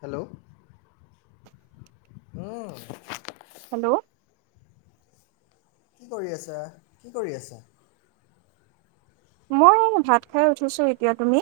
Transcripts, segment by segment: Hello, উম। Hello! কি কৰি আছা কি কৰি আছা? মই ভাত খাই উঠিছোঁ এতিয়া, তুমি?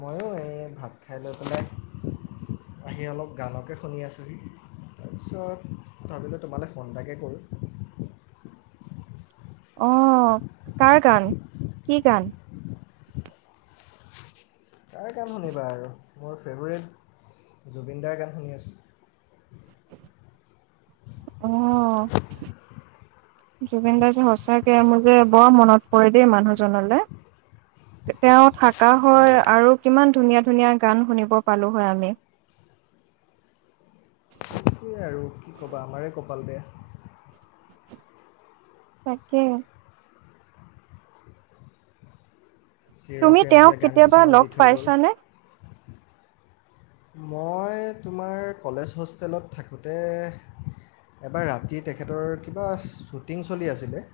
মইয়ো এই ভাত খাই লৈ পেলাই আহি অলপ গানকে শুনি আছোঁহি। তাৰপিছত ভাবিলো তোমালৈ ফোন এটাকে কৰো। অ কাৰ গান কি গান? কাৰ গান শুনিবা আৰু মোৰ ফেভৰেট জুবিনদাৰ গান শুনি আছো। অঁহ। জুবিন দা যে সঁচাকে মোৰ যে বৰ মনত পৰে দেই মানুহজনলৈ। তেওঁ থাকা তাকে হয়, আৰু কিমান ধুনীয়া-ধুনীয়া গান শুনিব পালো হয় আমি। সেইটোৱে আৰু কি ক'বা আমাৰে কপাল বেয়া তাকে। তুমি তেওঁক চিৰসেউজীয়া গান কেতিয়াবা কিছুমান লগ দি থৈ গ'ল। পাইছানে? মই তোমাৰ কলেজ হোষ্টেলত থাকোঁতে এবাৰ ৰাতি তেখেতৰ কিবা শ্বুটিং চলি আছিলে।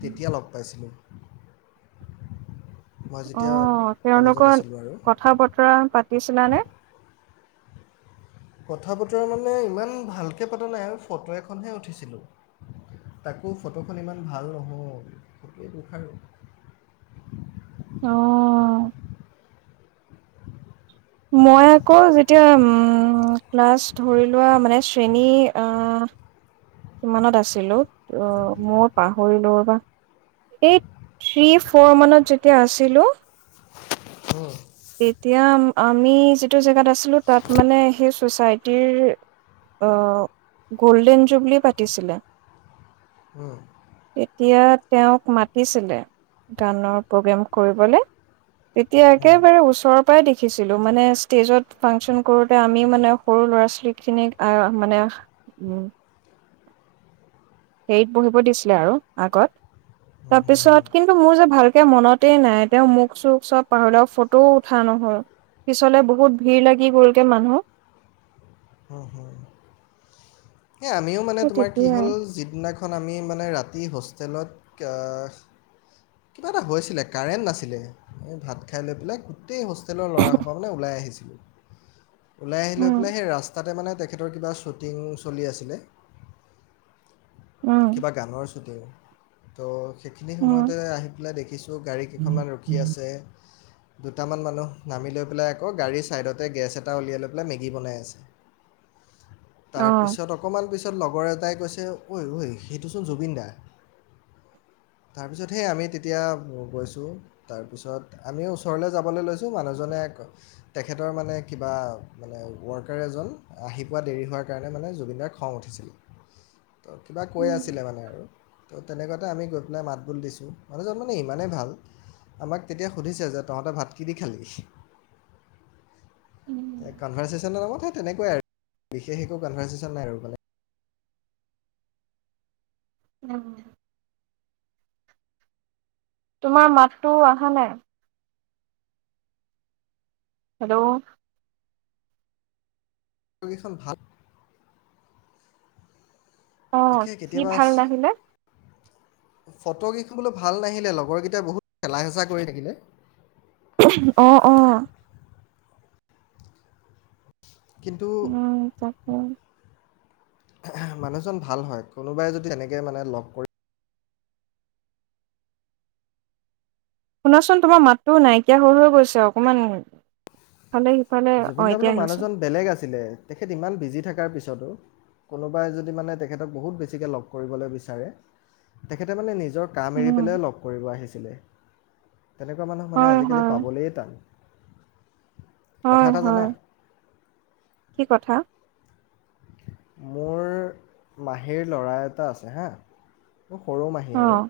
কেতি‌য়া লগ পাইছিলি? মই যেতিয়া অঁ তেওঁৰ কলেজত লগত আছিলোঁ আৰু কথা বতৰা পাতিছিলা নে? কথা বতৰা মানে ইমান ভালকৈ পতা নাই আৰু ফটো এখনহে উঠিছিলো। তাকো ফটোখন ইমান ভাল নহ'ল। [unintelligible] অহ। মই আকৌ যেতিয়া, উম, ক্লাছ ধৰি লোৱা, মানে শ্ৰেণী, আ কিমানত আছিলোঁ আ, মইও পাহৰিলো ৰ'বা এই থ্ৰী, ফ'ৰ মানত যেতিয়া আছিলো। উম, তেতিয়া আমি যিটো জেগাত আছিলো তাত মানে সেই ছ'চাইটিৰ অ', গল্ডেন জুবলি পাতিছিলে। উম। তেতিয়া তেওঁক মাতিছিলে। গানৰ প্ৰগ্ৰেম কৰিবলে তেতিয়া একে উম, একেবাৰে ওচৰৰ পৰাই দেখিছিলো, মানে ষ্টেজত ফাংচন কৰোতে, আমি মানে সৰু ল'ৰা-ছোৱালীখিনিক আহ মানে- হেৰিত বহিব দিছিলে আৰু আগত। তাৰপিছত, কিন্তু মোৰ যে ভালকে মনতেই নাই। তেওঁ মোক চুক চব পাহলেও - ত উঠা নহ'ল, পিছলে বহুত ভিৰ লাগি গ'ল কে মানুহ। হয়, হয়। সে আমিও মানে সেই তোমাৰ কি হ'ল! তেতিয়াই। যিদিনাখন আমি মানে ৰাতি হোষ্টেলত আ- কিবা এটা হৈছিলে কাৰেণ্ট নাছিলে এই ভাত খাই লৈ পেলাই গোটেই হোষ্টেলৰ ল'ৰা হোপা মানে ওলাই আহিছিলো। [inaudible] ওলাই আহি লৈ উম, পেলাই সেই ৰাস্তাতে মানে তেখেতৰ কিবা শ্বুটিং চলি আছিলে। উম, কিবা গানৰ শ্বুটিং, তো সেইখিনি সময়ত, তে উম, আহি পেলাই দেখিছোঁ, গাড়ী কেইখনমান ৰখি আছে। দুটামান মানুহ নামি লৈ পেলাই আকৌ, গাড়ীৰ ছাইডতে গেছ এটা উলিয়াই লৈ পেলাই, মেগী বনাই আছে। তাৰপিছত অ, অকণমান পিছত লগৰ এটাই কৈছে ঐ, ঐ সেইটোচোন জুবিন দা। তাৰ পিছত সেই আমি তেতিয়া গৈছোঁ। তাৰপিছত আমিও ওচৰলৈ যাবলৈ লৈছোঁ, মানুহজনে আক, তেখেতৰ মানে কিবা মানে ৱৰ্কাৰ এজন, আহি পোৱা দেৰি হোৱাৰ কাৰণে মানে, জুবিনদাৰ খং উঠিছিল। তো কিবা কৈ আছিলে মানে আৰু তো, তেনেকুৱাতে আমি গৈ পেলাই মাত বোল দিছোঁ। মানুহজন মানে ইমানেই ভাল। আমাক তেতিয়া সুধিছে যে তহঁতে ভাত কি দি খালি? কনভাৰ্চেচনৰ নামত সে তেনেকুৱাই আৰু, বিশেষ একো কনভাৰ্চেচন নাই আৰু মানে। উম। তোমাৰ মাতটো আহা নাই। হেল্ল'? ছবিখন ভাল অ'। তাকে কি কেতিয়াবা ভাল নাহিলে ফটোগিখন বোলো ভাল নাহিলে, লগৰকেইটাই বহুত ঠেলা হেচা কৰি থাকিলে। অ', অ'। কিন্তু উম, তাকে মানুহজন ভাল হয়, কোনোবাই যদি এনেকে মানে লগ কৰি শুনাচোন, তোমাৰ মাতটো নাইকিয়া হৈ হৈ গৈছে, অকমান ইফালে সিফ জুবিনদা বোলো মানুহজন বেলেগ আছিলে, তেখেত ইমান বিজি থাকাৰ পিছতো কোনোবাই যদি মানে তেখেতক বহুত বেছিকে লগ কৰিবলৈ বিচাৰে, তেখেতে মানে নি জৰ কাম এৰি উম, পেলাইও লগ কৰিব আহিছিলে। তেনেকুৱা মানুহ মানে হয়, আজিকালি হয়, পাবলেই টান। কথা হয়, এটা জানা? হয়। কি কথা মোৰ মাহীৰ ল'ৰা এটা আছে হা মোৰ সৰু মাহী আৰু। অ',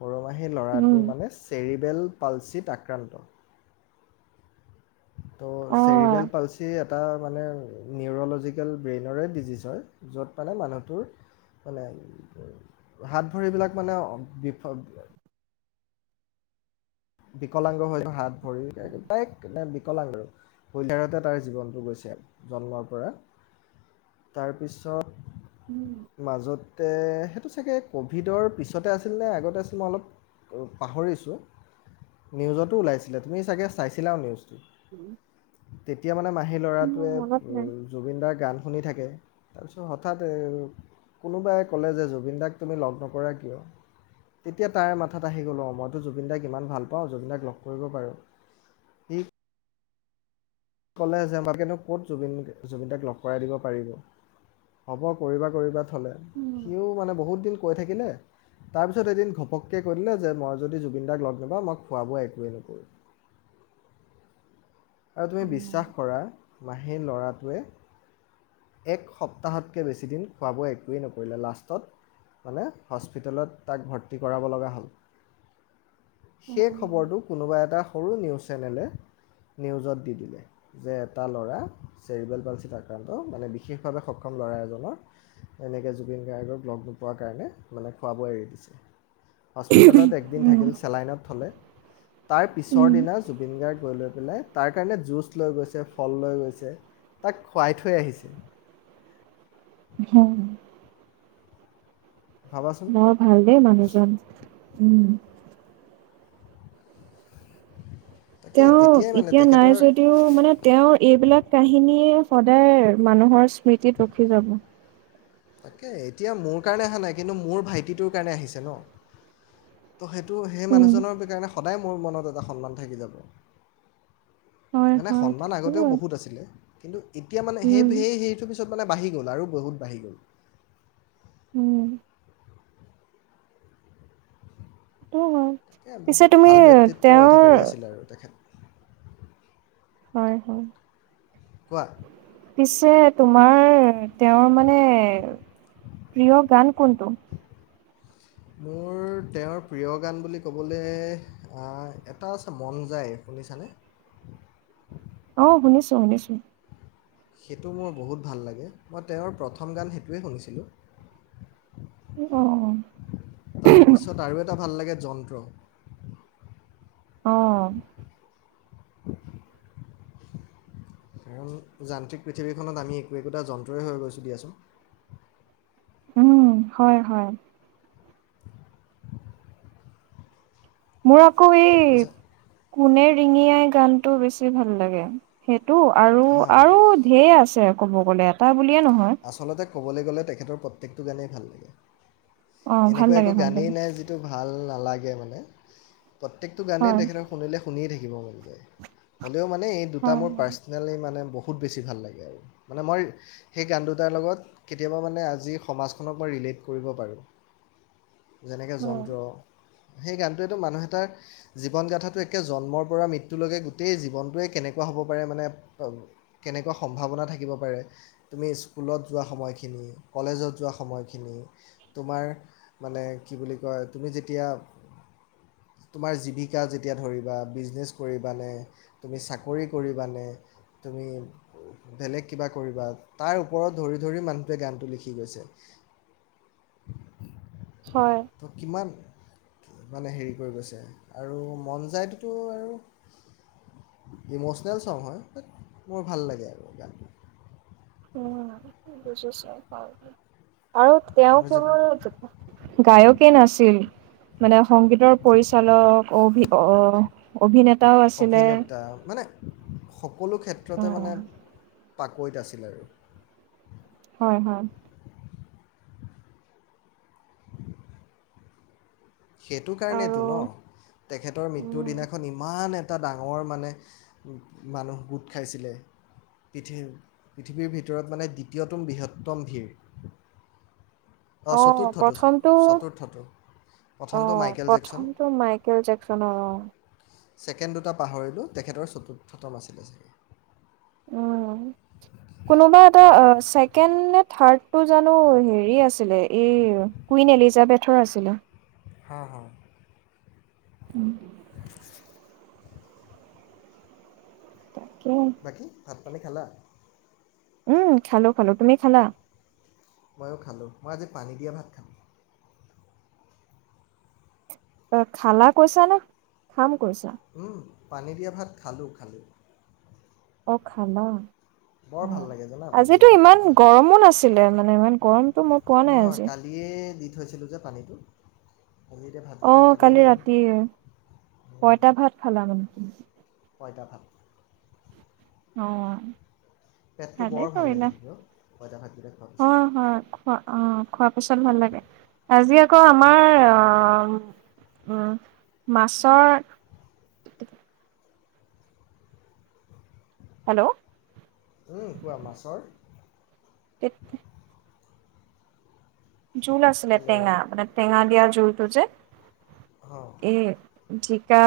সৰুমাহীৰ উম। ল'ৰাটো মানে চেৰিবেল পালচিত আক্ৰান্ত। ত' চেৰিবেল উম, পালচি তাৰ মানে নিউৰলজিকেল ব্ৰেইনৰে ডিজিজ হয়, য'ত মানে মানুহটোৰ মানে হাত ভৰিবিলাক মানে বিফ বিকলাংগ হৈ হাত ভৰি [unintelligible] বিকলাংগ আৰু। হুইল চেয়াৰতে তাৰ জীৱনটো গৈছে জন্মৰ পৰা। তাৰপিছত উম। মাজতে, সেইটো চাগে ক'ভিডৰ পিছতে আছিল নে আগতে আছিল মই অলপ উ, পাহৰিছোঁ। নিউজতো ওলাইছিলে, তুমি চাগে চাইছিলাও নিউজটো। [inaudible] তেতিয়া মানে মাহী মোৰ ল'ৰাটোৱে মনত নাই। বু-জুবিন দাৰ গান শুনি থাকে। তাৰপিছত হঠাৎ এ, কোনোবাই ক'লে যে জুবিন দাক তুমি লগ নকৰা কিয়। তেতিয়া তাৰ মাথাত আহি গ'ল অ' মইতো জুবিন দাই ইমান ভাল পাওঁ, জুবিনদাক লগ কৰিব পাৰোঁ। সি ক'লে যে আমাকেনো ক'ত জুবিন, জুবিন দাক লগ কৰাই দিব পাৰিব। হ'ব কৰিবা কৰিবা থলে, উম। সিও মানে বহুত দিন কৈ থাকিলে তাৰপিছত এদিন ঘপককে কৈ দিলে যে মই যদি জুবিন দাক লগ নাপওঁ, মই খোৱ বোৱা একোৱেই নকৰোঁ। আৰু তুমি বিচ শ্বাস কৰা মাহীৰ ল'ৰাটোৱে এক সপ্তাহতকৈ বেছিদিন খোৱা বোৱা একোৱেই নকৰিলে লাষ্টত মানে হস্পিটেলত তাক ভৰ্তি কৰাব লগা হ'ল। সেই খবৰটো কোনোবা এটা সৰু নিউজ চেনেলে নিউজত দি দিলে। যে এটা ল'ৰা চেৰিবেল পালচত আক্ৰান্ত মানে বিশেষভাৱে সক্ষম ল'ৰা এজনৰ এনেকে জুবিন গাৰ্গক লগ নোপোৱাৰ কাৰণে মানে খোৱা বোৱা এৰি দিছে। হস্পিটেলত একদিন থাকিল, চেলাইনত থলে তাৰপিছৰ দিনা জুবিন গাৰ্গ গৈ লৈ পেলাই তাৰ কাৰণে জুচ লৈ গৈছে, ফল লৈ গৈছে, তাক খোৱাই থৈ আহিছে। ভাবাচোন মই ভাল দে মানুহজন, উম। তাকে তেওঁ তেতিয়াই মানে এতিয়া নাই তেখেতৰ যদিও মানে তেওঁৰ এইবিলাক কাহিনীয়ে সদায় মানুহৰ স্মৃতিত ৰখি যাব। তাকে এতিয়া মোৰ কাৰণে অহা নাই কিন্তু মোৰ ভাইটিটোৰ কাৰণে আহিছে ন। ত সেইটো সেই উম, মানুহজনৰ কাৰণে সদায় মোৰ মনত এটা সন্মান থাকি যাব। হয় মানে হয় সন্মান আগতেও থাকিবই। বহুত আছিলে কিন্তু এতিয়া মানে সেই উম। সেই সেইটো পি পিছত মানে বাঢ়ি গ'ল আৰু বহুত বাঢ়ি গ'ল। উম। সেইটোৱো হয় তাকে পিছে বহুত তুমি ভাল ব্যক্তিত্বৰ অধিকাৰী তেওঁৰ আছিল আৰু তেখেত হয় হয়। কোৱা পিছে তোমাৰ তেওঁৰ মানে প্ৰিয় গান কোনটো? মোৰ তেওঁৰ প্ৰিয় গান বুলি ক'বলৈ আহ এ এটা আছে মন যায় শুনিছানে? অ শুনিছো শুনিছো। সেইটো মোৰ বহুত ভাল লাগে মই তেওঁৰ প্ৰথম গান সেইটোৱে শুনিছিলোঁ। আহ। তাৰপিছত আৰু এটা ভাল লাগে যন্ত্ৰ। অ। কাৰণ যান্ত্ৰিক পৃথিৱীখনত আমি একো একোটা যন্ত্ৰই হৈ গৈছো দিয়াচোন। উম হয় হয়। [inaudible] মোৰ আকৌ এই তাৰপিছত কোনে ৰিঙিয়াই গানটো বেছি ভাল লাগে। সেইটো আৰু হা আৰু ঢেৰ আছে ক'ব গ'লে এটা বুলিয়ে নহয়। আচলতে ক'বলৈ গ'লে তেখেতৰ প্ৰত্যেকটো গানেই ভাল লাগে অ', ভাল এনেকুৱা লাগে একো ভাল গানেই লাগে নাই যি যিটো ভাল নালাগে মানে প্ৰত্যেকটো গানেই হয় তেখেতৰ শুনিলে শুনিয়ে থাকিব মন যায় হ'লেও মানে এই দুটা হয় মোৰ হয়। পাৰ্চনেলি মানে বহু ত বেছি ভাল লাগে আৰু মানে মই সেই গান দুটাৰ লগত কেতিয়াবা মানে আজিৰ সমাজখনক মই ৰিলেট কৰিব পাৰোঁ। যেনেকে উম, যন্ত্ৰ সেই গানটোৱেটো মানুহ এটাৰ জীৱন গাঁথাটো একে জন্মৰ পৰা মৃত্যুলৈকে গোটেই জীৱনটোৱে কেনেকুৱা হ'ব পাৰে মানে কেনেকুৱা সম্ভাৱনা থাকিব পাৰে। তুমি স্কুলত যোৱা সময়খিনি কলেজত যোৱা সময়খিনি। তোমাৰ মানে কি বুলি কয় তুমি যেতিয়া তোমাৰ জীৱিকা যেতিয়া ধৰিবা বিজনেছ কৰিবা নে? তুমি চাকৰি কৰিবা নে তুমি বেলেগ কিবা কৰিবা তাৰ ওপৰত ধৰি ধৰি মানুহটোৱে গানটো লিখি গৈছে। হয়। কিমান? মানে হেৰি কৰি গৈছে আৰু মন যায়টোতো আৰু ইমোচনেল চং হয় মোৰ ভাল লাগে আৰু গানটো। উম বুজিছো, আৰু তেওঁ মোৰ যে কেৱল গায়কেই নাছিল, মানে সংগীতৰ পৰিচালক অভি আহ অভিনেতাও অভিনেতা মানে সকলো ক্ষেত্ৰতে মানে অ', পাকৈত আছিলে আৰু। হয় হয়। সেইটো আৰু কাৰণেতো ন তেখেতৰ মৃত্যুৰ উম, দিনাখন ইমান এটা এটা ডাঙৰ মানে মানুহ গোট খাইছিলে। পৃথিৱ পৃথিৱীৰ ভিতৰত মানে দ্বিতীয়তম বৃহত্তম ভিৰ। অঁ চতুৰ্থটো চতুৰ্থটো। প্ৰথমটো অঁ' মাইকেল জেকচন প্ৰথমটো মাইকেল জেকচনৰ অঁ'। ছেকেণ্ড দুটা পাহৰিলোঁ তেখেতৰ চতুৰ্থতম আছিলে। উম। [unintelligible] কোনোবা এটা অ ছেকেণ্ড নে থাৰ্ডটো জানো হেৰি আছিলে। এই- কুইন এলিজাবেথৰ আছিলে। হাঁ হাঁ। উম' তাকে। বাকী, ভাত পানী খালা? উম' খালো খালো, তুমি খালা? ময়ো খালোঁ, মই আজি পানী দিয়া ভাত খাম। অ' খালা কৈছা নে খাম কৈছা? উম, পানী দিয়া ভাত খালোঁ খালোঁ। অ' খালা। বৰ ভাল অঁ' লাগে জানা পানী দিয়া আজিতো ইমান ভাতকেইটা গৰমো নাছিলে মানে ইমান গৰমটো মই পোৱা নাই আজি। তিয়ে দি থৈছিলোঁ যে পানীটো। আজি এতিয়া ভাত- অ' কালি ৰাতিৰে, পয়টা ভাত খালা মানে। পইটা ভাত। অঁ পেটটো ভালেই বৰ ভাল লাগি কৰিলা, থাকে অ' পঁইতা ভাতকেইটা খোৱাৰ পিছত অঁ হয়। খোৱা অঁ খোৱা পিছত ভাল লাগে। আজি আকৌ আমাৰ অঁ- উম' মাছৰ- হেল্লৌ' উম' কোৱা মাছৰ- কেত- জোল আছিলে হেল্ল' টেঙা, মানে টেঙা দিয়া জোলটো যে। হঁ', এঁ, জিকা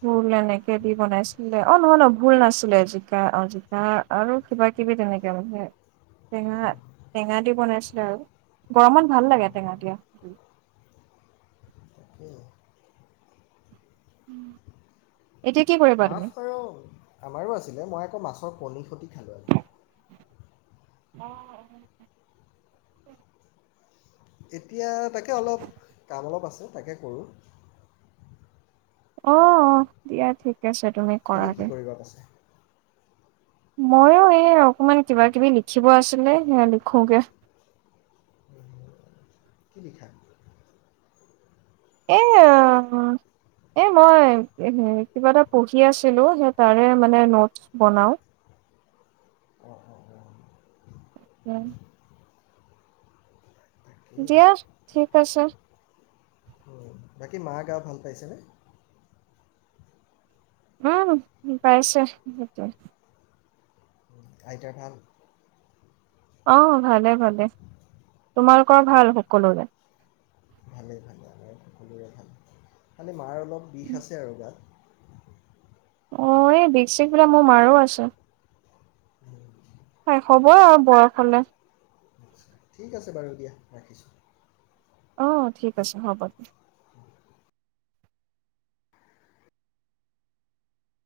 ভোল এনেকে দি বনাইছিলে, অ নহয় ন ভুল নাছিলে জিকা অঁ জিক- কা আৰু কিবা কিবি তেনেকে মানে। টেঙা টেঙা দি বনাইছিলে আৰু গৰমত ভাল লাগে টেঙা দিয়া। তাকে। এতিয়া কি কৰিবা মাছ তুমি বাৰু আমাৰো আছিলে মই আকৌ মাছৰ কণীৰ খতি খালো আজি। অঁ অঁ। এতিয়া তাকে অলপ কাম অলপ আছে তাকে কৰোঁ। অঁ অঁ দিয়া ঠিক আছে তুমি। তুমি কি কৰাগে কৰিবা পাছে? ময়ো এই অকমান কিবা কিবি লিখিব আছিলে সেয়া লিখোগে। কি লিখা? এইয়াঁ। এই মই কিবা এটা পঢ়ি আছিলোঁ, সেই তাৰে মানে নোটছ বনাওঁ। অঁ অঁ অঁ। উম। তাকেই দিয়া, ঠিক আছে। বাকী মা গা ভাল পাইছেনে। উম্ পাইছে, সেইটোৱে। আইতাৰ ভাল। অঁ ভালে ভালে তোমালোকৰ ভাল সকলোৰে। ভালেই ভালেই, আমাৰ সকলোৰে ভাল। খালি মাৰ অলপ বিষ আছে আৰু গাত। অ', এই বিষ চিক বিলাক মোৰ মাৰো আছে। হয়, হ'বই আৰু বয়স হলে। ঠিক আছে বাৰু দিয়া ৰাখিছোঁ। অঁ ঠিক আছে হ'ব দিয়া। হ। [unintelligible]